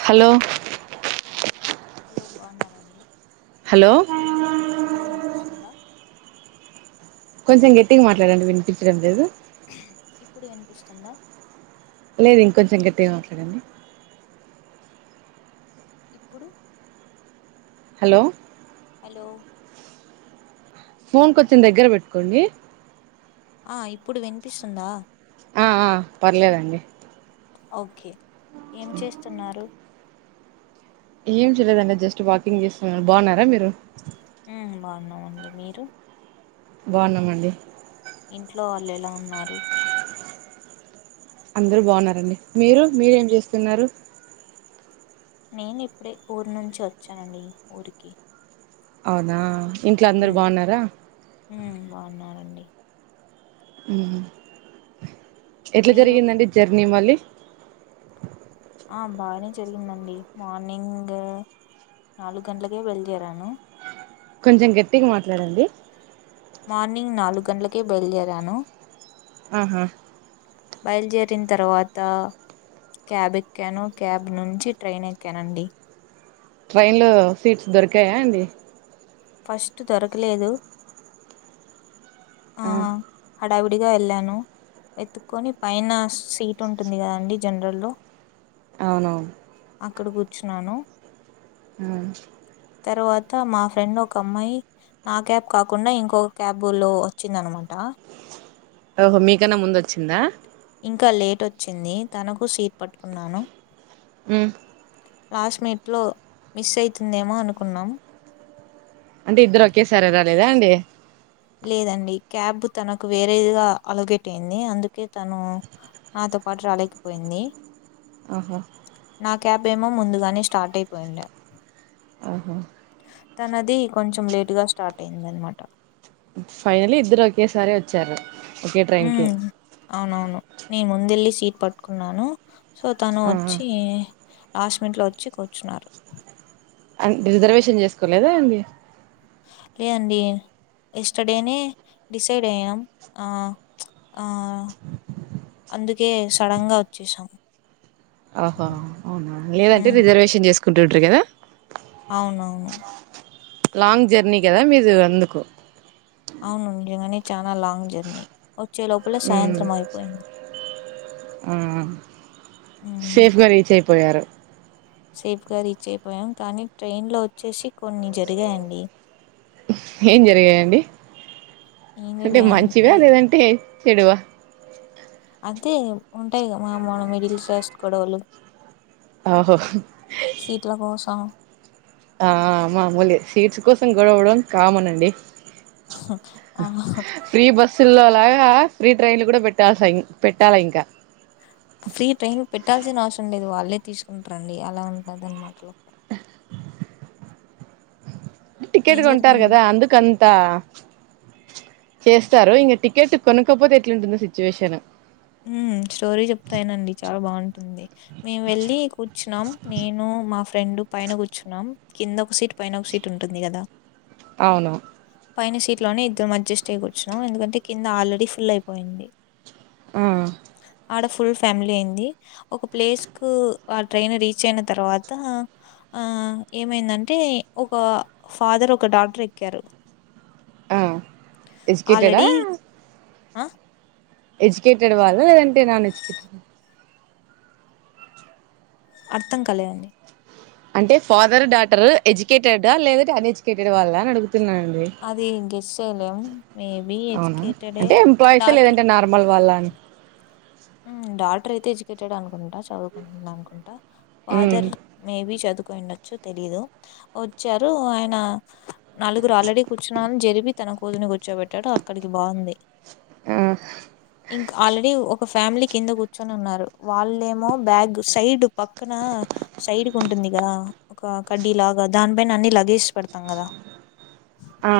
Hello hello బాగున్నారా అండి. Hello hello విన్పిస్తుందా కొంచం గట్టిగా మాట్లాడండి వినిపించడం లేదు. ఇప్పుడు విన్పిస్తుందా లేదు ఇంకొంచెం గట్టిగా మాట్లాడండి. ఇప్పుడు హలో హలో ఫోన్ కొంచం దగ్గర పెట్టుకోండి ఆ ఇప్పుడు వినిపిస్సుందా ఆ ఆ పర్లేదండి ఓకే ఏం చేస్తున్నారు. ఏం చేయలేదండి జస్ట్ వాకింగ్ చేస్తున్న బాగున్నారా మీరు మ్ బాగున్నామండి మీరు బాగున్నామండి. ఇంట్లో వాళ్ళు ఎలా ఉన్నారు. అందరు బాగున్నారండి మీరు మీరేం చేస్తున్నారు. నేనిప్డే ఊర్ నుంచి వచ్చానండి ఊరికి అవునా ఇంట్లో అందరు బాగున్నారా? మ్ బాగున్నారండి మ్ హ్ ఎట్ల మీరు జరిగిందండి జర్ నెమలి ఆ బానే జరిగిందండి మార్నింగ్ నాలుగు గంటలకె బయల్దేరాను కొంచెం గట్టిగా మాట్లాడండి మార్నింగ్ నాలుగు గంటలకే బయల్దేరాను. ఆహా బయల్దేరిన తర్వాత క్యాబ్ ఎక్కాను క్యాబ్ నుంచి ట్రైన్ ఎక్కానండి ట్రైన్లో సీట్స్ దొరికాయా అండి ఫస్ట్ దొర్కలేదు. ఆ హడావిడిగా ఎళ్ళాను వెత్తుకొని పైన సీట్ ఉంటుంది కదా అండి జనరల్లో అవునవు అక్కడ కూర్చున్నాను. మ్ తర్వాత మా ఫ్రెండ్ ఒక అమ్మాయి నా క్యాబ్ కాకుండా ఇంకొక క్యాబులో వచ్చిందన్నమాట ఓహో మీకన్న ముందోచ్చిందా ఇంకా లేట్ వచ్చింది తనకు సీట్ పట్టుకున్నాను. మ్ లాస్ట్ మినిట్లో మిస్ అయితుందేమో అనుకున్నాం. అంటే ఇద్దరు ఒకేసారి రాలేదా అండి లేదండి క్యాబ్ తనకు వేరేదిగా అలొగేట్ అయింది అందుకే తను నాతో పాటు రాలేకపోయింది. ఆహా భీమ ముందుగానే స్టార్ట్ అయిపోయిండు ఆహో తన అది కొంచెం లేటు గా స్టార్ట్ అయింది అనమాట ఫైనలీ ఇద్దరు ఒకేసారి వచ్చారు ఒకే హ ట్రైన్ కి అవునవును నేను ముందెల్లి స్కూల్ ఇ పట్టుకున్నాను సో తను ఆ వచ్చి లాస్ట్ మినిట్ వచ్చి కూర్చున్నారు. అం రిజర్వేషన్ చేసుకోలేదా ఏంది లేదండి ఎస్టర్డేనే డిసైడ్ అయ్యాం ఆ ఆ అందుకే సడన్గా వచ్చేసాం ఓహో అవునా లేదంటే హ్మ్. రిజర్వేషన్ చేస్ [unintelligible] కదా అవునవును. లాంగ్ జర్నీ కదా మీరు అందుకు అవును నిజగానే చాలా లాంగ్ జర్నీ వచ్చే లోపల సాయంత్రం అయిపోయింది. అ సేఫ్ గా రీచ్ అయ్యాం అ పోయారా సేఫ్ గా రీచ్ అయిపోయాం కానీ ట్రైన్లో వచ్చేసి కొన్ని జరిగాయండి ఏం జరిగాయండి ఏం అంటే మంచి జరిగాయంటే గ లేదంటే చేడువా అదే ఉంటాయి కద మన మిడిల్ క్లాస్ గొడవలు ఓహో సీట్లకోసం ఆ మామూలు సీట్స్ కోసం గొడవడం కామనండి ఆ అలాగా ఫ్రీ ట్రైన్లు కూడా పెట్టాలి పెట్టాలా ఇంకా ఫ్రీ ట్రైన్ పెట్టాల్సిన అవసరం లేదు వాళ్ళే తీసుకుంటారండి అలా ఉంటద అనమాటలు టికెట్ ఏం కొంటారు జరిగింది కదా అందు అంతా చేస్తారు ఇంక టికెట్ కొనుక్కపోతే ఎట్లుంటుందో సిచ్యువేషన్ స్టోరీ చెప్తాయనండి చాలా బాగుంటుంది మేము వెళ్ళి కూర్చున్నాం నేను మా ఫ్రెండ్ పైన కూర్చున్నాం కింద ఒక సీట్ పైన ఒక సీట్ ఉంటుంది కదా అవును పైన సీట్లోనే ఇద్దరం అడ్జస్ట్ అయ కూొచ్చుాం ఎందుకంటే కింద ఆల్రెడీ ఫుల్ అయిపోయింది ఆ ఆడ ఫుల్ ఫ్యామిలీ అయింది ఒక ప్లేస్కు ఆ ట్రైన్ రీచ్ అయిన తర్వాత అ ఏమైందంటే ఒక ఫాదర్ ఒక డాక్టర్ ఎక్కారు ఆ ఎజుకేటడా ఆల్రెడీ ఆ ఎడ్యుకేటెడ్ వాళ్లు లేదంటే నాన్ వేజ్ అర్థం కాలేదండి అంటే ఫాదర్ డాటర్ ఎడ్యుకేటెడ్ లేదంటే అన్ ఎడ్యుకేటెడ్ వాళ్ళా అని అడుగుతు అది గెస్ సలం మేబి అవునా ఎజ్యకేటడే అంటే ఎంప్లాయీసా డాక్టర్ లేదంటే నార్మల్ వాళ్ళ అని ఉ డాక్టర్ అయితే ఎడ్యుకేటెడ్ అనుకుంటా చదువుకుంటుందనుకుంటా ఉమ్ ఫాదర్ మే బి చదు ఉనండొచ్చు తెలీదు వచ్చారు ఆయన నలుగురు ఆల్రెడీ కూర్చున్నాని జరిపి తన కూతుని కూర్చోబెట్టండి అక్కడికి బాగుంది ఆ ఇంకా ఆల్రెడీ ఒక ఒక ఫ్యామిలీ కింద కూర్చొని ఉన్నారు వాళ్ళేమో బ్యాగ్ సైడ్ పక్కన సైడ్ క ఉంటుందిగాద ఒక కడ్డీ లాగా దానిపైన అన్ని లగేజ్ పెడతాం కదా ఆ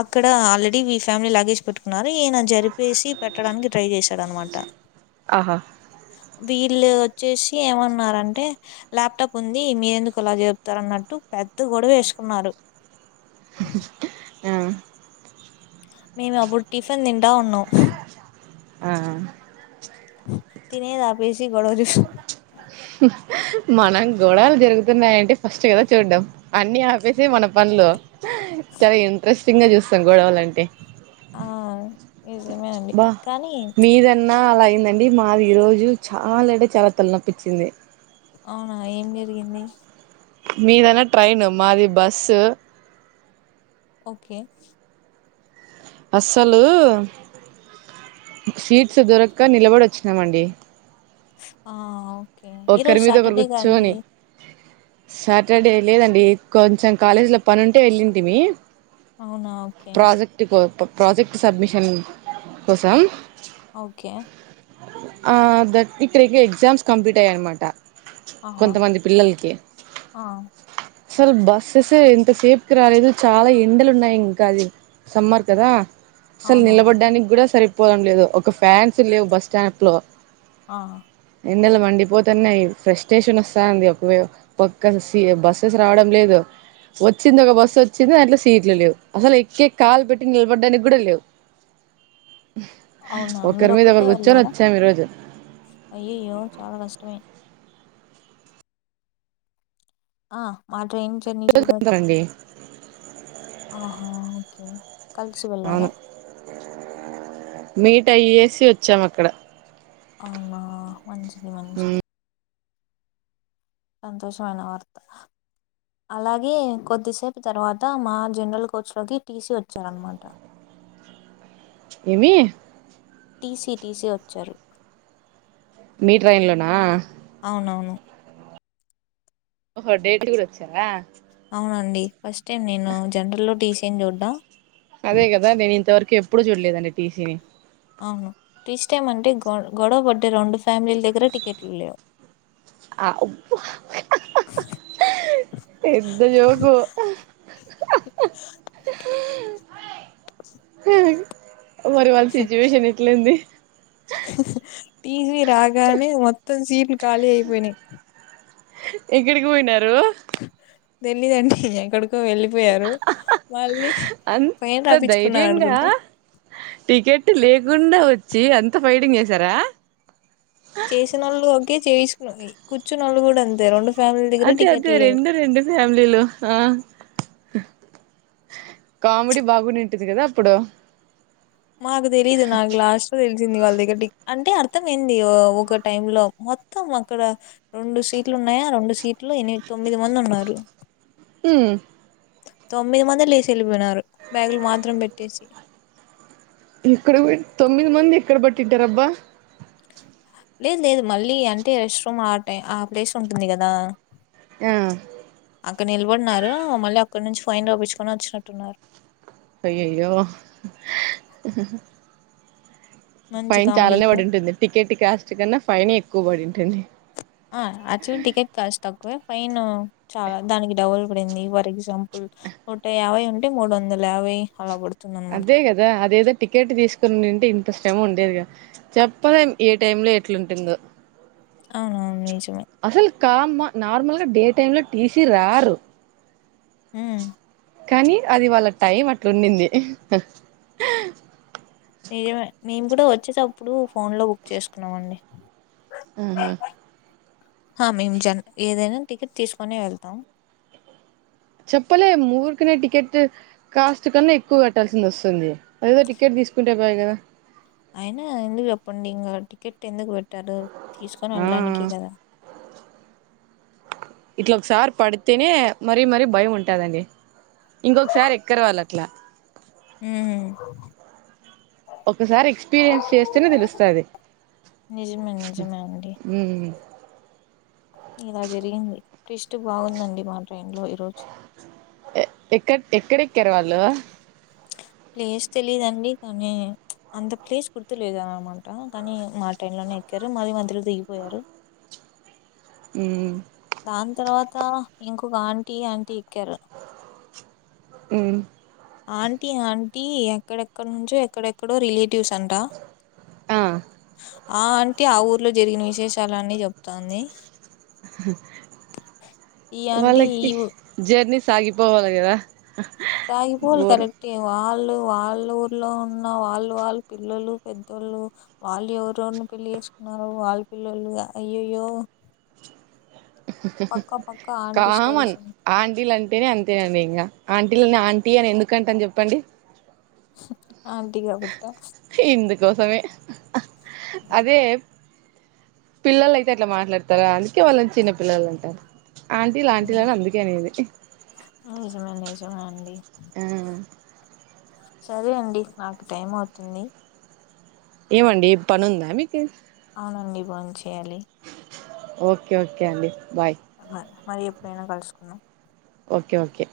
అక్కడ ఆల్రెడీ మీ ఫ్యామిలీ లాగేజ్ పెట్టుకున్నారు ఈయన జరిపేసి పెట్టడానికి ట్రై చేశారు పెడన్ అన్ మాట ఆహా వీళ్ళు చూసి ఏమన్నారంటే ల్యాప్టాప్ ఉంది మీరెందుకు అలా చెపుతార అన్నట్టు పెద్ద గొడవ వేసుకున్నారు ఆ మేము అప్పుడు టిఫిన్ తింటా ఉన్నాం ఆఆ తినేది ఆపేసి గొడవ చేస్తుండు మనం గొడలు జరుగుతున్నాయంటే ఫస్ట్ కదా చూడ్డం అన్ని ఆపేసి మన పనులు చాలా ఇంట్రెస్ట్ సింగా చూస్తాం గొడవలు అంటే ఆ నిజమేనండి బా కానీ మీరన్నా అలాయ అండి మాది ఈ రోజు చాలా అంటే చాలా తలనొప్పి చింది అవునా ఏం జరిగింది మీదన్న ట్రైన్ మాది బస్సు ఓకే అసలు సీట్స్ దొరక్క నిలబడి వచ్చినామండి ఆఆ ఈ ఒకరి రోజు మీద ఒకరు సాటర్డే గా అండి కూర్చొని సాటర్డే లేదండి కొంచెం కాలేజీలో పని ఉంటే వెళ్ళింది మీ అవునా ఓకే ప్రాజెక్ట్ సబ్మిషన్ కోసం ఓకే ఆ ద ఇక్కడకి ఎక్సామ్స్ కంప్లీట్ ఉంటాయి అన్నమాట ఆహా కొంతమంది పిల్లలకి ఆ అసలు బస్సెస్ ఎంతసేపుకిి రాలేదు చాలా ఎండలు ఉన్నాయి ఇంకా అది సమ్మార్ కదా అసలు అవునవును నిలబడ్డానికి కూడా సరి పోవడం లేదు ఒక ఫ్యాన్స్ లేవు బస్ స్టాండ్ లో ఆ ఎన్నెల వండి పోతున్నాయి ఫ్రస్ట్రేషన్ వస్తావుంది ఒక పక్క బస్సెస్ రావడం లేదు వచ్చింది ఒక బస్సు వచ్చింది దాంట్లో సీట్లు లేవు అసలు ఎక్కే కాలు పెట్టి నిలబడ్డానికి కూడా లేవు అవునా ఒకరి మీద మీరొక్కటే ఒకరు కూర్చొని వెళ్ళారా వచ్చాము ఈరోజు అయ్యయ్యో చాలా కష్టమే ఆ మాబ్ ట్రైన్ జర్నీ చూడాలి కొంతమంది ఆహా ఓకే కలిసి వెళ్ళారా అవును మీట్ అయ్యేసి వచ్చాం అక్కడ అవునా మంచిది ఉమ్ మంచిది సంతోషమైన వార్త అలాగే కొద్దిసేపు తర్వాత మా జనరల్ కోచ్లోకి టీసీ వచ్చారనమాట ఏమి టీ సీ టీ సీ వచ్చారు మీ ట్రైన్లోనా అవునవును ఓహో డేట్ కూడా వచ్చారా అవునండి ఫస్ట్ టైం నేను జనరల్ లో టీ సీ ఏం చూడ్డం అదే కదా నేను ఇంతవరు కెప్పుడు చూడలేదండి టీ సీ ని అవును టీస్ టైమ్ అంటే గొ గొడవ బడ్డ రెండు ఫ్యామిలీల దగ్గర టికెట్లు లేవు పెద్ద జోకు మరి వాళ్ళ సిచ్యువేషన్ ఎట్లైంది టీ సీ రాగానే మొత్తం సీట్లు ఖాళీ అయిపోయినాయి ఎక్కడికి పోయినారు తెల్లీదండి ఎక్కడు వెళ్ళిపోయారు మళ్ళీ ఫైన్ అంత ధైర్యంగా రాపిచ్చుకున్నారనుకుంటా టికెట్ లేకుండా వచ్చి అంత ఫైటింగ్ చేశారా చేసినోళ్ళు ఒగే చేస్ కూర్చున్నోళ్ళు కూడా అంతే రెండు ఫ్యామిలీ దగ్గర అదే అదే టికెట్లు లేవు రెండు రెండు ఫ్యామిలీ లు హ కామెడీ బాగువునింటుంది కదా అప్పుడు మాగుదెలీదు నాగు లాస్ట్ [unintelligible] అంటే అర్థం ఏంది ఒ ఒక టైంలో మొత్తం అక్కడ రెండు సీట్లు ఉన్నాయా, ఆ రెండు సీట్లు ఎనిమిది తొమ్మిది మంది ఉన్నారు. ఆ తొమ్మిది మందిలుసి వెళ్ళిపోయినారు బ్యాగులు మాత్రం పెట్టేసి ఇక్కడ తొమ్మిది మంది ఎక్కడ పట్టింటారబ్బా లేదు లేదు మళ్ళీ అంటే రెస్ట్ రూమ్ ఆ ప్లేస్ ఉంటుంది కదా ఆ అక్కడ నిలబడినారు మళ్ళీ అక్కడి నుంచి ఫైన్ రాపిచ్చుకొని వచ్చినట్టున్నారు అయ్యయ్యో మంచి ఫైన్ చాలానే కామెడీ పడింటుంది పి కెట్ కాస్ట్ కన్నా ఫైనే ఎక్కువ పడింటుంది ఆ అచు టికెట్ కాష్ట్ త క్కువే ఫైన్ చాలా దానికి డబుల్ పడింది ఫర్ ఎగ్జాంపుల్ నూట యాభై ఉంటే మూడు వందల యాభై అలా పడు అదే కదా అదేదో టికెట్ తీసుకొనివునింటే ఇంత శ్రమ ఉండేదిగా చెప్పలేం ఏ టైం లో ఎట్లుంటుందో అవునువును నజు అసలు కామ్మా నార్మల్గా డే టైమ్ లో టీసీ రారు ఆ కానీ అది వాళ్ళ టైం అట్లాండింది మీరేమ మేము కూడా వచ్చేటప్పుడు ఫోన్ లో బుక్ చేసుకున్నామండి ఆహా మేము జన్ ఏదైనా టికెట్ తీసుకుొని వెళ్తాం చెప్పలే ఊరికినే టికెట్ కాస్ట్ కన్నా ఎక్కువ కట్టాల్సి వస్తుంది ఏదదో టికెట్ తీసుకుంటే పోయి కదా అయినా ఎందుకు చెప్పండి టికెట్ ఎందుకు పెట్ ట్టారు తీసుకొని ఆ వెళ్డానికి కదా ఇట్లా ఒకసారి పడితేనే మరీ మరీ భయం ఉంటుందండి ఇంకొకసారి ఎక్కర వాళ్ళు అట్లా హ ఒకసారి ఎక్స్పీరియన్స్ చేస్తేనే తెలుస్తుంది నిజమే నిజమే అండి ఇలా జరిగింది క్రిస్ట్ బాగుందండి మా ట్రైన్ లో ఈరోజు ఎక్క ఎక్కడెక్కారు వాళ్ళు ప్లేస్ తెలీదండి కానీ అంత ప్లేస్ గుర్తు లేదు అనమాట కానీ మా ట్రైన్ లోనే ఎక్కారు మళ్ళీ మధ్యలో దిగిపోయారు హ్మ్ దాని తర్వాత ఇంకొక ఆంటీ ఆంటీ ఎక్కారు. హ్మ్ ఆంటీ ఆంటీ ఎక్కడెక్కడ నుంచో ఎక్కడెక్కడో రిలే టివ్స్ అంట ఆ ఆ అంటీ ఆ ఊర్లో జరిగిన విశేషాలన్నీ చెప్తాంది ఈ ఆంటీ వాళ్ళకి ఈ ఊ జర్నీ సాగిపోవాలి గద సాగిపోవాలి కరెక్టే వాళ్ళు వాళ్ళ ఊర్లో ఉన్న వాళ్ళు వాళ్ళ పిల్లలు పెద్దోళ్ళు వాళ్ళు ఎవరెవరిని పెళ్ళ చేసుకున్నారు వాళ్ళ పిల్లళు అయ్యోయ్యో ఆంటీ కామ స్టోరీస్ ఆంటీలు అంటేనే అంతే అండి ఇంకా ఆంటీలనే టీ అని ఎందుకంట అని చెప్పండి స ఇందుకోసమే అదే పిల్లల అయితే అట్లా మాట్లాడతారా అందుకే వాళ్ళని చిన్న పిల్లలు అంటారు ఆంటీ ఆంటీలని అందుకే అనేది ఆ అండి ఆ సరే అండి నాకు టైం అవుతుంది ఏమండి పని ఉందా మీకు అవునండి భోంచేయాలి ఓకే ఓకే అండి బాయ్ అ మరి ఎప్పుడైనా కలుసుకుందాం ఓకే ఓకే